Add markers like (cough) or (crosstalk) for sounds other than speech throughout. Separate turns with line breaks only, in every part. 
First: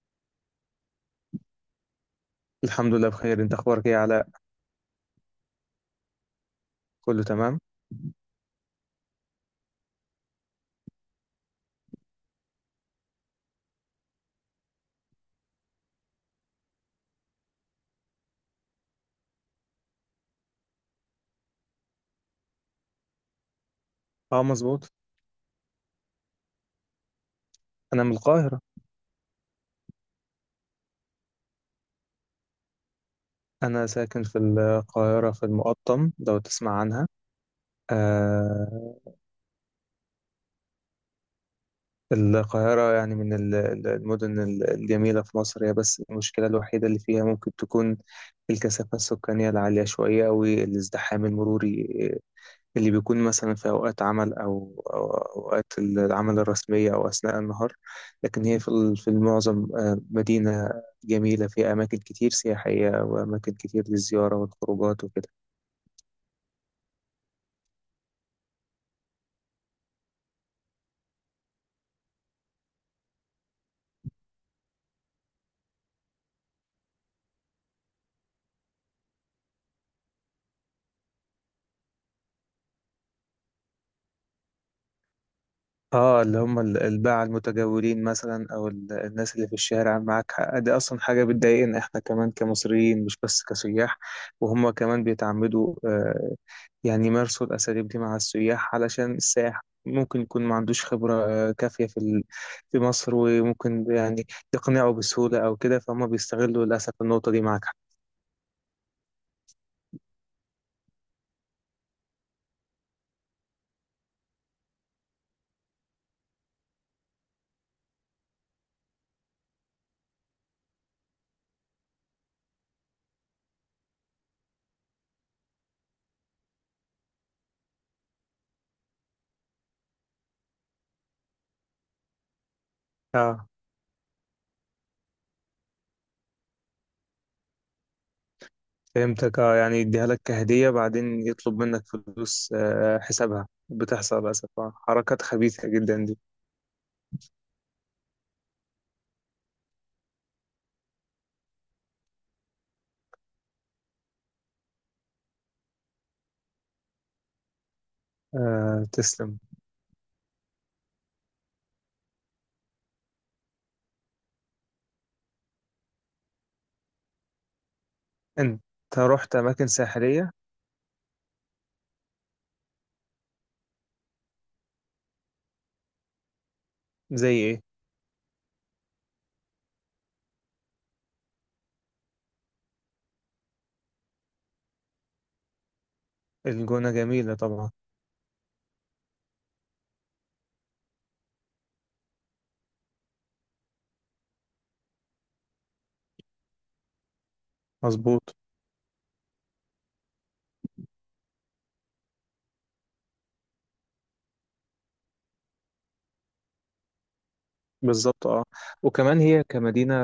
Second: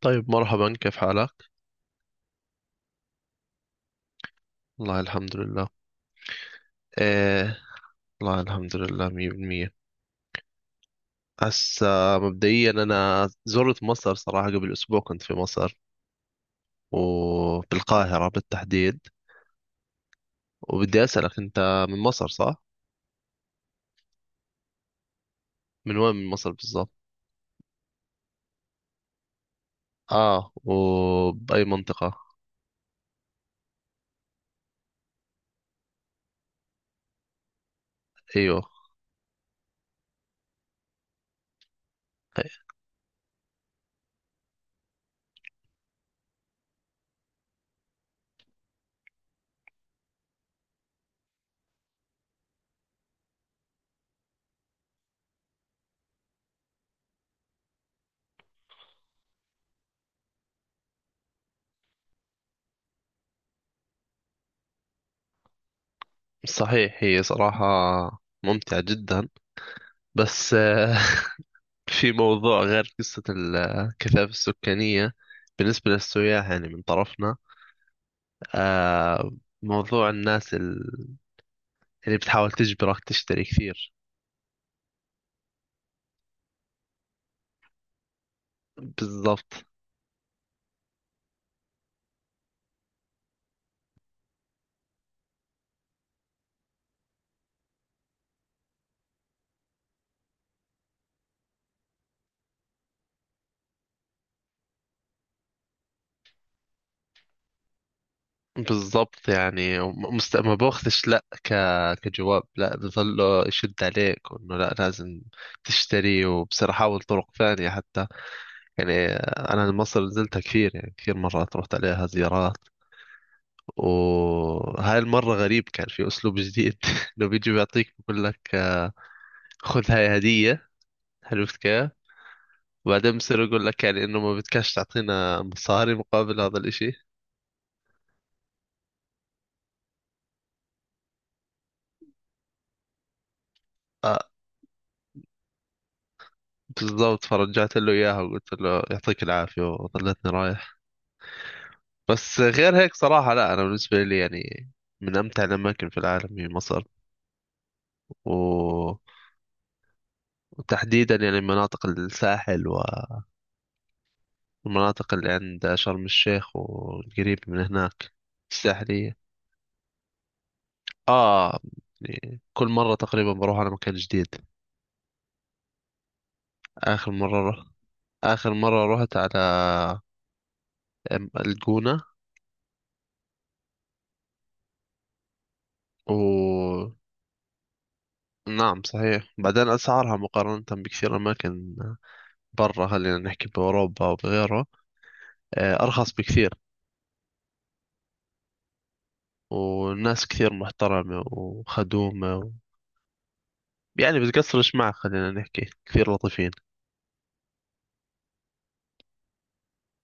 طيب، مرحبا. كيف حالك؟
الحمد لله بخير، انت اخبارك ايه يا علاء؟
والله الحمد لله.
كله
ايه،
تمام.
والله الحمد لله مية بالمية. هسا مبدئيا أنا زرت مصر، صراحة قبل أسبوع كنت في مصر، وبالقاهرة بالتحديد. وبدي أسألك، أنت من مصر صح؟
اه مظبوط.
من وين من مصر بالضبط؟
انا من القاهرة.
آه، وبأي منطقة؟
انا ساكن في القاهرة في المقطم لو تسمع عنها.
أيوه.
آه. القاهرة يعني من المدن الجميلة في مصر، هي بس المشكلة الوحيدة اللي فيها ممكن تكون الكثافة السكانية العالية شوية أو الازدحام المروري اللي بيكون مثلا في أوقات عمل أو أوقات العمل الرسمية أو أثناء النهار. لكن هي في في المعظم مدينة جميلة فيها أماكن كتير سياحية وأماكن كتير للزيارة والخروجات وكده.
صحيح، هي صراحة ممتعة جدا. بس (laughs) في موضوع غير قصة الكثافة السكانية، بالنسبة للسياح يعني من طرفنا. آه موضوع الناس اللي بتحاول تجبرك تشتري كثير.
اه، اللي هم الباعة المتجولين مثلا او الناس اللي في
بالضبط
الشارع معاك حق، دي اصلا حاجة بتضايقنا احنا كمان كمصريين مش بس كسياح. وهم كمان بيتعمدوا يعني يمارسوا الاساليب دي مع السياح، علشان السائح ممكن يكون ما عندوش خبرة كافية في في مصر، وممكن يعني يقنعه بسهولة او كده، فهم بيستغلوا للاسف النقطة دي معاك حق.
بالضبط يعني، ما باخذش لا كجواب. لا، بظله يشد عليك وانه لا، لازم تشتري، وبصير احاول طرق ثانية حتى يعني. انا مصر نزلتها كثير، يعني كثير مرات رحت عليها زيارات. وهاي المرة غريب، كان في اسلوب جديد (laughs) لو بيجي بيعطيك بقول لك خذ هاي هدية، عرفت كيف؟ وبعدين بصير
اه
يقول لك يعني انه ما بدكش تعطينا مصاري مقابل هذا الاشي.
فهمتك، اه يعني يديها لك كهدية بعدين يطلب منك فلوس حسابها،
آه
بتحصل للأسف حركات خبيثة جدا دي.
بالضبط. فرجعت له اياها وقلت له يعطيك العافية وظلتني رايح. بس غير هيك صراحة، لا انا بالنسبة لي يعني، من امتع الاماكن في العالم هي مصر.
آه
و...
تسلم.
وتحديدا يعني مناطق الساحل، والمناطق اللي عند شرم الشيخ والقريب من هناك،
انت
الساحلية.
رحت اماكن ساحلية؟
اه، يعني كل مرة تقريبا بروح على مكان جديد. اخر
زي
مرة
ايه؟
رحت، آخر مرة رحت على الجونة و
الجونة جميلة طبعا.
نعم صحيح. بعدين أسعارها مقارنة بكثير أماكن برا، خلينا نحكي بأوروبا أو بغيره، أرخص بكثير.
مظبوط.
والناس كثير محترمة وخدومة يعني بتقصرش معك، خلينا نحكي كثير لطيفين.
بالظبط اه. وكمان هي كمدينة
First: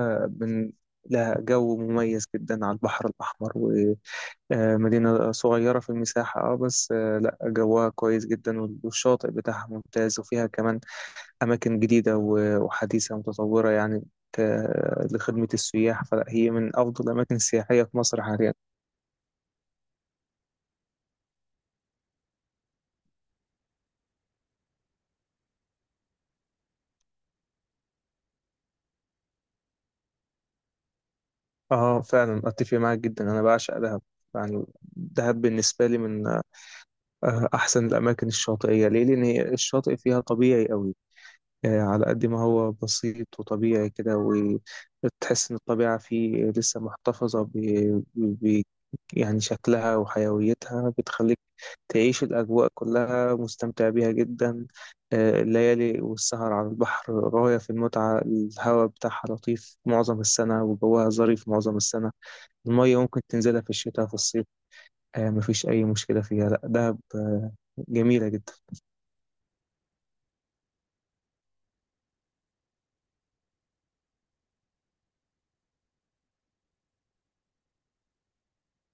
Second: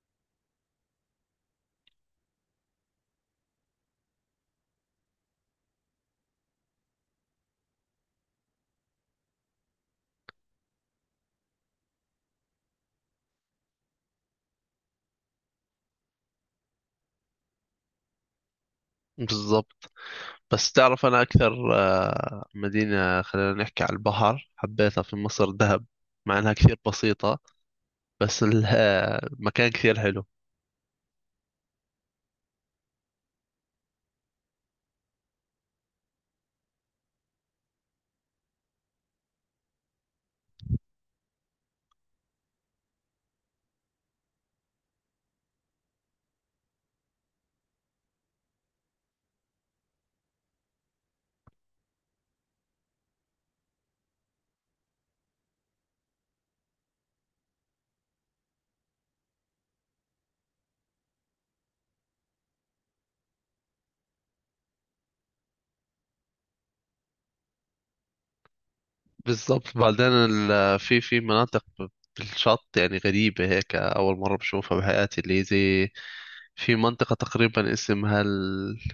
من لها جو مميز جدا على البحر الأحمر، ومدينة صغيرة في المساحة اه، بس آه لا جوها كويس جدا، والشاطئ بتاعها ممتاز، وفيها كمان أماكن جديدة وحديثة ومتطورة يعني ك- لخدمة السياح، فلا هي من أفضل الأماكن السياحية في مصر حاليا.
بالضبط. بس تعرف، أنا أكثر مدينة خلينا نحكي على البحر حبيتها في مصر دهب، مع أنها كثير بسيطة. بس (laughs) مكان كثير حلو.
اه فعلا اتفق معاك جدا، انا بعشق دهب. يعني دهب بالنسبه لي من احسن الاماكن الشاطئيه ليه، لان هي الشاطئ فيها طبيعي قوي. على قد ما هو بسيط وطبيعي كده، وتحس ان الطبيعه فيه لسه محتفظه ب... يعني شكلها وحيويتها، بتخليك تعيش الاجواء كلها مستمتع بيها جدا. الليالي والسهر على البحر غايه في المتعه، الهواء بتاعها لطيف معظم السنه وجوها ظريف معظم السنه. المية ممكن تنزلها في الشتاء في الصيف، آه مفيش أي مشكلة فيها. لأ دهب آه جميلة جدا.
بالظبط. بعدين في مناطق بالشط، يعني غريبة هيك أول مرة بشوفها بحياتي، اللي زي في منطقة تقريبا اسمها الإشي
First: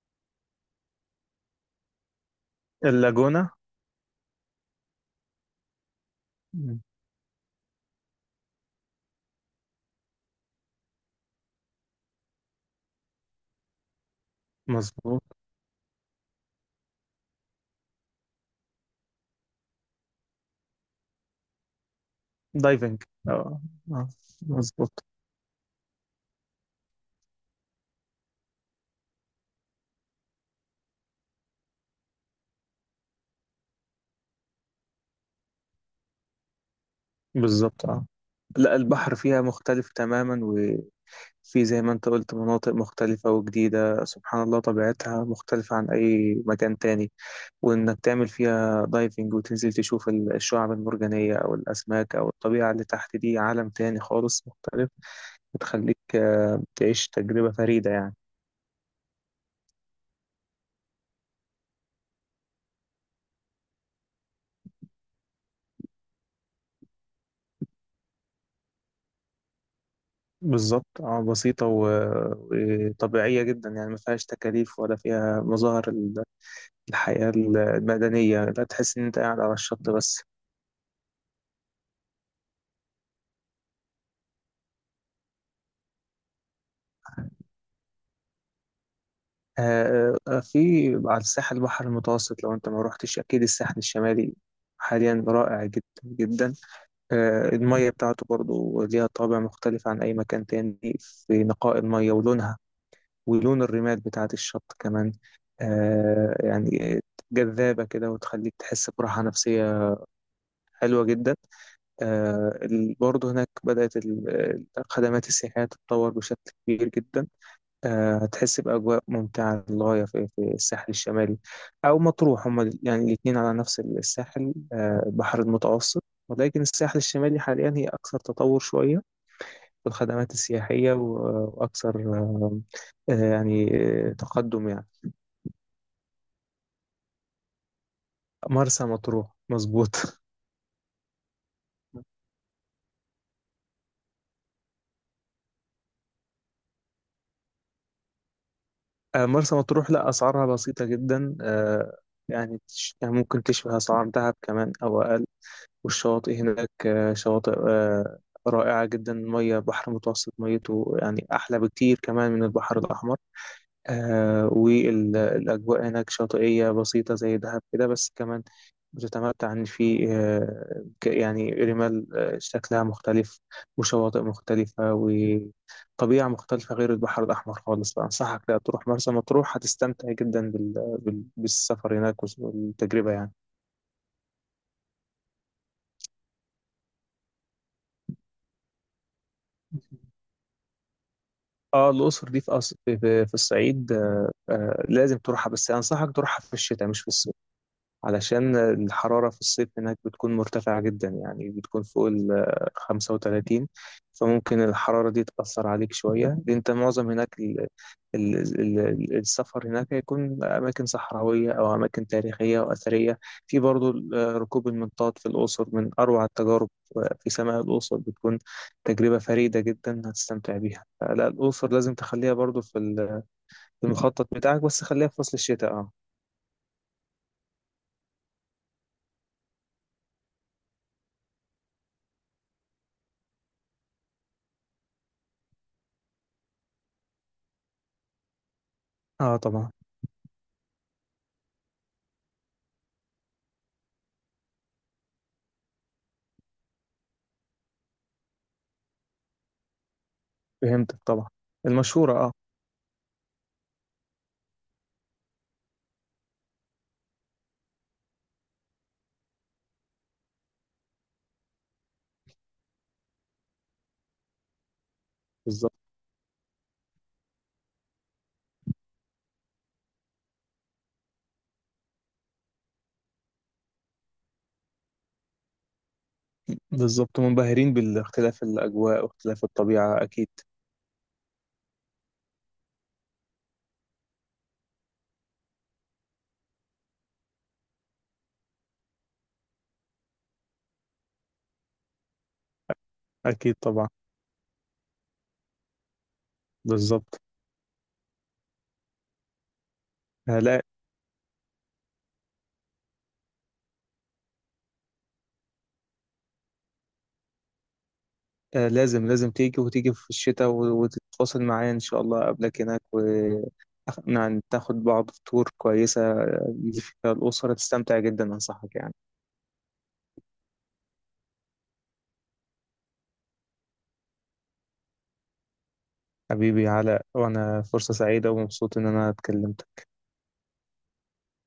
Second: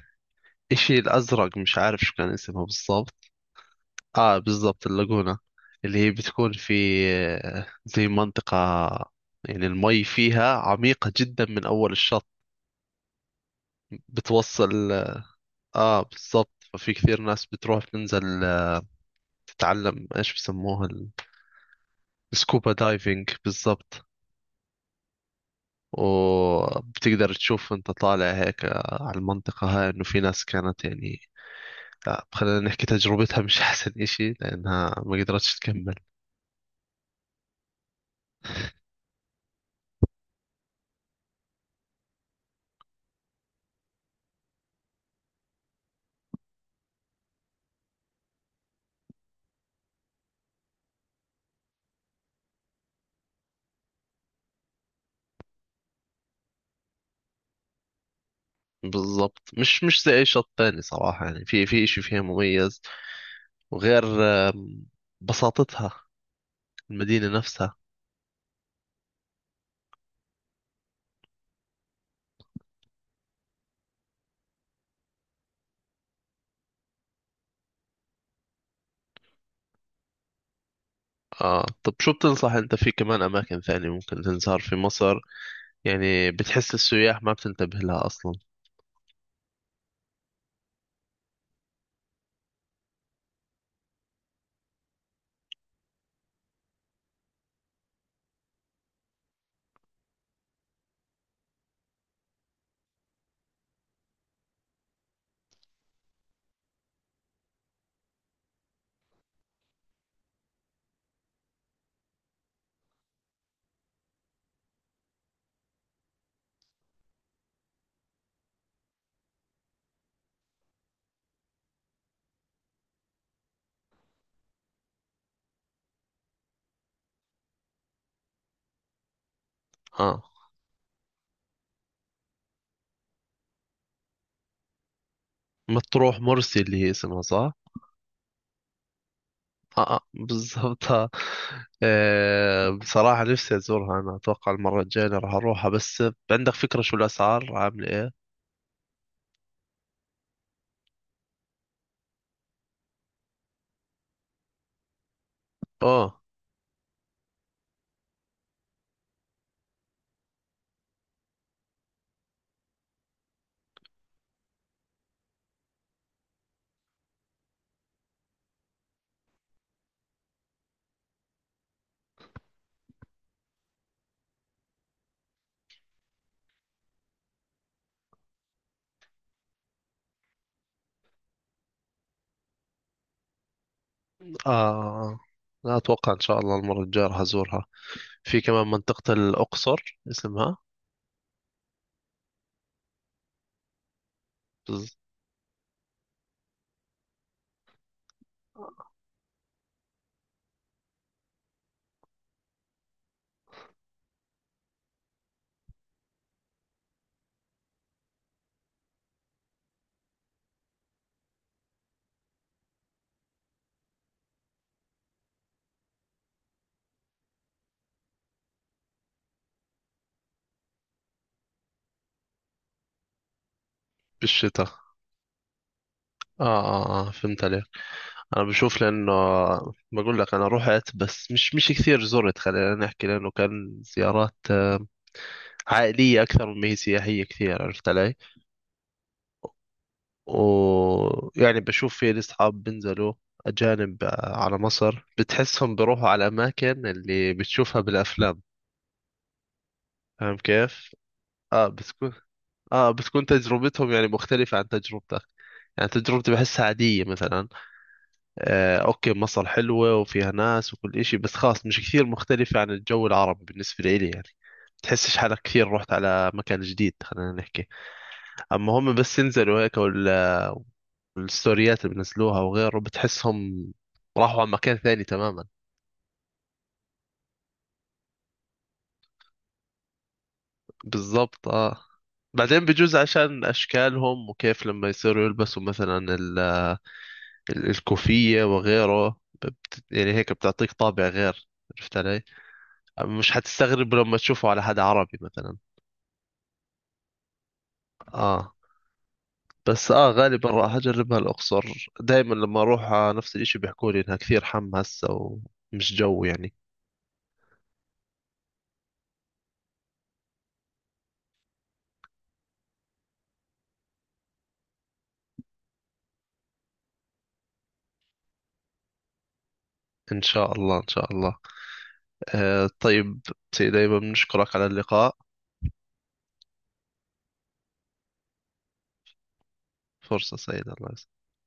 الأزرق، مش عارف شو كان اسمها بالضبط.
اللاجونة.
آه بالضبط، اللاجونة. اللي هي بتكون في
مم.
زي منطقة يعني، المي فيها عميقة جدا من أول الشط بتوصل.
مظبوط.
آه بالضبط. ففي كثير ناس بتروح تنزل تتعلم إيش بسموها، السكوبا
دايفنج.
دايفنج.
اه.
بالضبط.
آه، مظبوط.
وبتقدر تشوف، انت طالع هيك على المنطقة هاي، انه في ناس كانت يعني، لا، خلينا نحكي تجربتها مش (laughs) احسن اشي لانها ما قدرتش تكمل.
بالظبط اه. لا البحر فيها مختلف تماما، وفي زي ما انت قلت مناطق مختلفة وجديدة، سبحان الله طبيعتها مختلفة عن أي مكان تاني. وإنك تعمل فيها دايفنج وتنزل تشوف الشعاب المرجانية أو الأسماك أو الطبيعة اللي تحت، دي عالم تاني خالص مختلف، بتخليك تعيش تجربة فريدة يعني.
بالضبط. مش زي اي شط تاني صراحة، يعني في اشي فيها مميز، وغير آم، بساطتها، المدينة نفسها.
بالظبط اه، بسيطة وطبيعية جدا، يعني ما فيهاش تكاليف ولا فيها مظاهر الحياة المدنية، لا تحس إن أنت قاعد على الشط بس.
آه طب، شو بتنصح انت في كمان اماكن ثانية ممكن تنزار في مصر؟ يعني بتحس السياح ما بتنتبه لها اصلا.
في على الساحل البحر المتوسط لو أنت ما روحتش أكيد، الساحل الشمالي حاليا رائع جدا جدا. المية بتاعته برضو ليها طابع مختلف عن أي مكان تاني، في نقاء المية ولونها ولون الرمال بتاعت الشط كمان. آه يعني جذابة كده وتخليك تحس براحة نفسية، حلوة جدا. آه برضه هناك بدأت الخدمات السياحية تتطور بشكل كبير جدا. آه هتحس بأجواء ممتعة للغاية في الساحل الشمالي أو مطروح، هما يعني الاتنين على نفس الساحل آه البحر المتوسط، ولكن الساحل الشمالي حاليا هي أكثر تطور شوية في
اه،
الخدمات السياحية وأكثر آه، يعني تقدم يعني.
مطروح، مرسي اللي هي اسمها صح؟
مرسى مطروح مظبوط
(laughs)
(laughs)
بالضبط آه. بصراحة نفسي أزورها، أنا أتوقع المرة الجاية راح أروحها. بس عندك فكرة شو الأسعار عاملة إيه؟
مرسى مطروح لا أسعارها بسيطة جدا، يعني ممكن تشبه أسعار دهب كمان أو أقل.
أوه.
والشواطئ هناك شواطئ رائعة جدا، مية بحر متوسط ميته يعني أحلى بكتير كمان من البحر الأحمر. آه والأجواء هناك شاطئية بسيطة زي دهب كده، بس كمان بتتمتع إن في يعني رمال شكلها مختلف، وشواطئ مختلفة وطبيعة مختلفة غير البحر الأحمر خالص. فأنصحك لا تروح مرسى مطروح، هتستمتع جدا بالسفر هناك والتجربة يعني.
آه لا، أتوقع إن شاء الله المرة الجاية راح أزورها. في كمان منطقة الأقصر اسمها.
اه الأقصر دي في في في الصعيد، آه آه
بز-
لازم تروحها، بس أنصحك تروحها في الشتاء مش في الصيف، علشان الحرارة في الصيف هناك بتكون مرتفعة جدا، يعني بتكون فوق ال 35، فممكن الحرارة دي تأثر عليك شوية. دي انت معظم هناك السفر هناك هيكون أماكن صحراوية أو أماكن تاريخية وأثرية. في برضو ركوب المنطاد في الأقصر، من أروع التجارب في سماء الأقصر، بتكون تجربة فريدة جدا هتستمتع بيها. لا الأقصر لازم تخليها برضو في في المخطط بتاعك،
بالشتاء.
بس خليها في فصل الشتاء اه.
آه، فهمت عليك. أنا بشوف لأنه، بقول لك أنا رحت بس مش كثير زرت، خلينا نحكي لأنه كان زيارات عائلية أكثر مما هي سياحية كثير، عرفت علي؟
اه طبعا.
ويعني بشوف في لي أصحاب بينزلوا أجانب على مصر، بتحسهم بيروحوا على الأماكن اللي بتشوفها بالأفلام، فاهم كيف؟
فهمتك طبعا.
آه
المشهورة
بتكون
اه.
بتكون تجربتهم يعني مختلفة عن تجربتك. يعني تجربتي بحسها عادية مثلا، آه أوكي مصر حلوة وفيها ناس وكل إشي، بس خلاص مش كثير مختلفة عن الجو العربي بالنسبة لي يعني. بتحسش حالك كثير
بالظبط.
رحت على مكان جديد، خلينا نحكي. أما هم بس ينزلوا هيك، الستوريات اللي بنزلوها وغيره، بتحسهم راحوا على مكان ثاني تماما.
بالظبط منبهرين بالاختلاف الأجواء واختلاف الطبيعة أكيد.
بالضبط اه. بعدين بجوز عشان اشكالهم، وكيف لما يصيروا يلبسوا مثلا الكوفية وغيره، يعني هيك بتعطيك طابع غير، عرفت علي؟ مش
أكيد طبعا.
حتستغرب لما تشوفه على حد عربي مثلا.
بالظبط.
اه. بس اه
آه
غالبا
لا،
راح اجربها الاقصر، دائما لما اروح نفس الاشي بيحكوا لي انها كثير حم هسه ومش جو يعني.
آه لازم لازم تيجي وتيجي في الشتاء وتتواصل معايا إن شاء الله قبلك هناك، وناخد بعض في تور كويسة اللي فيها الأسرة تستمتع جدا، أنصحك يعني.
ان شاء الله ان شاء الله. طيب، سيدي أيمن نشكرك على اللقاء.
حبيبي علاء، وأنا فرصة سعيدة ومبسوط إن أنا اتكلمت.
فرصة سعيدة، الله يسعدك.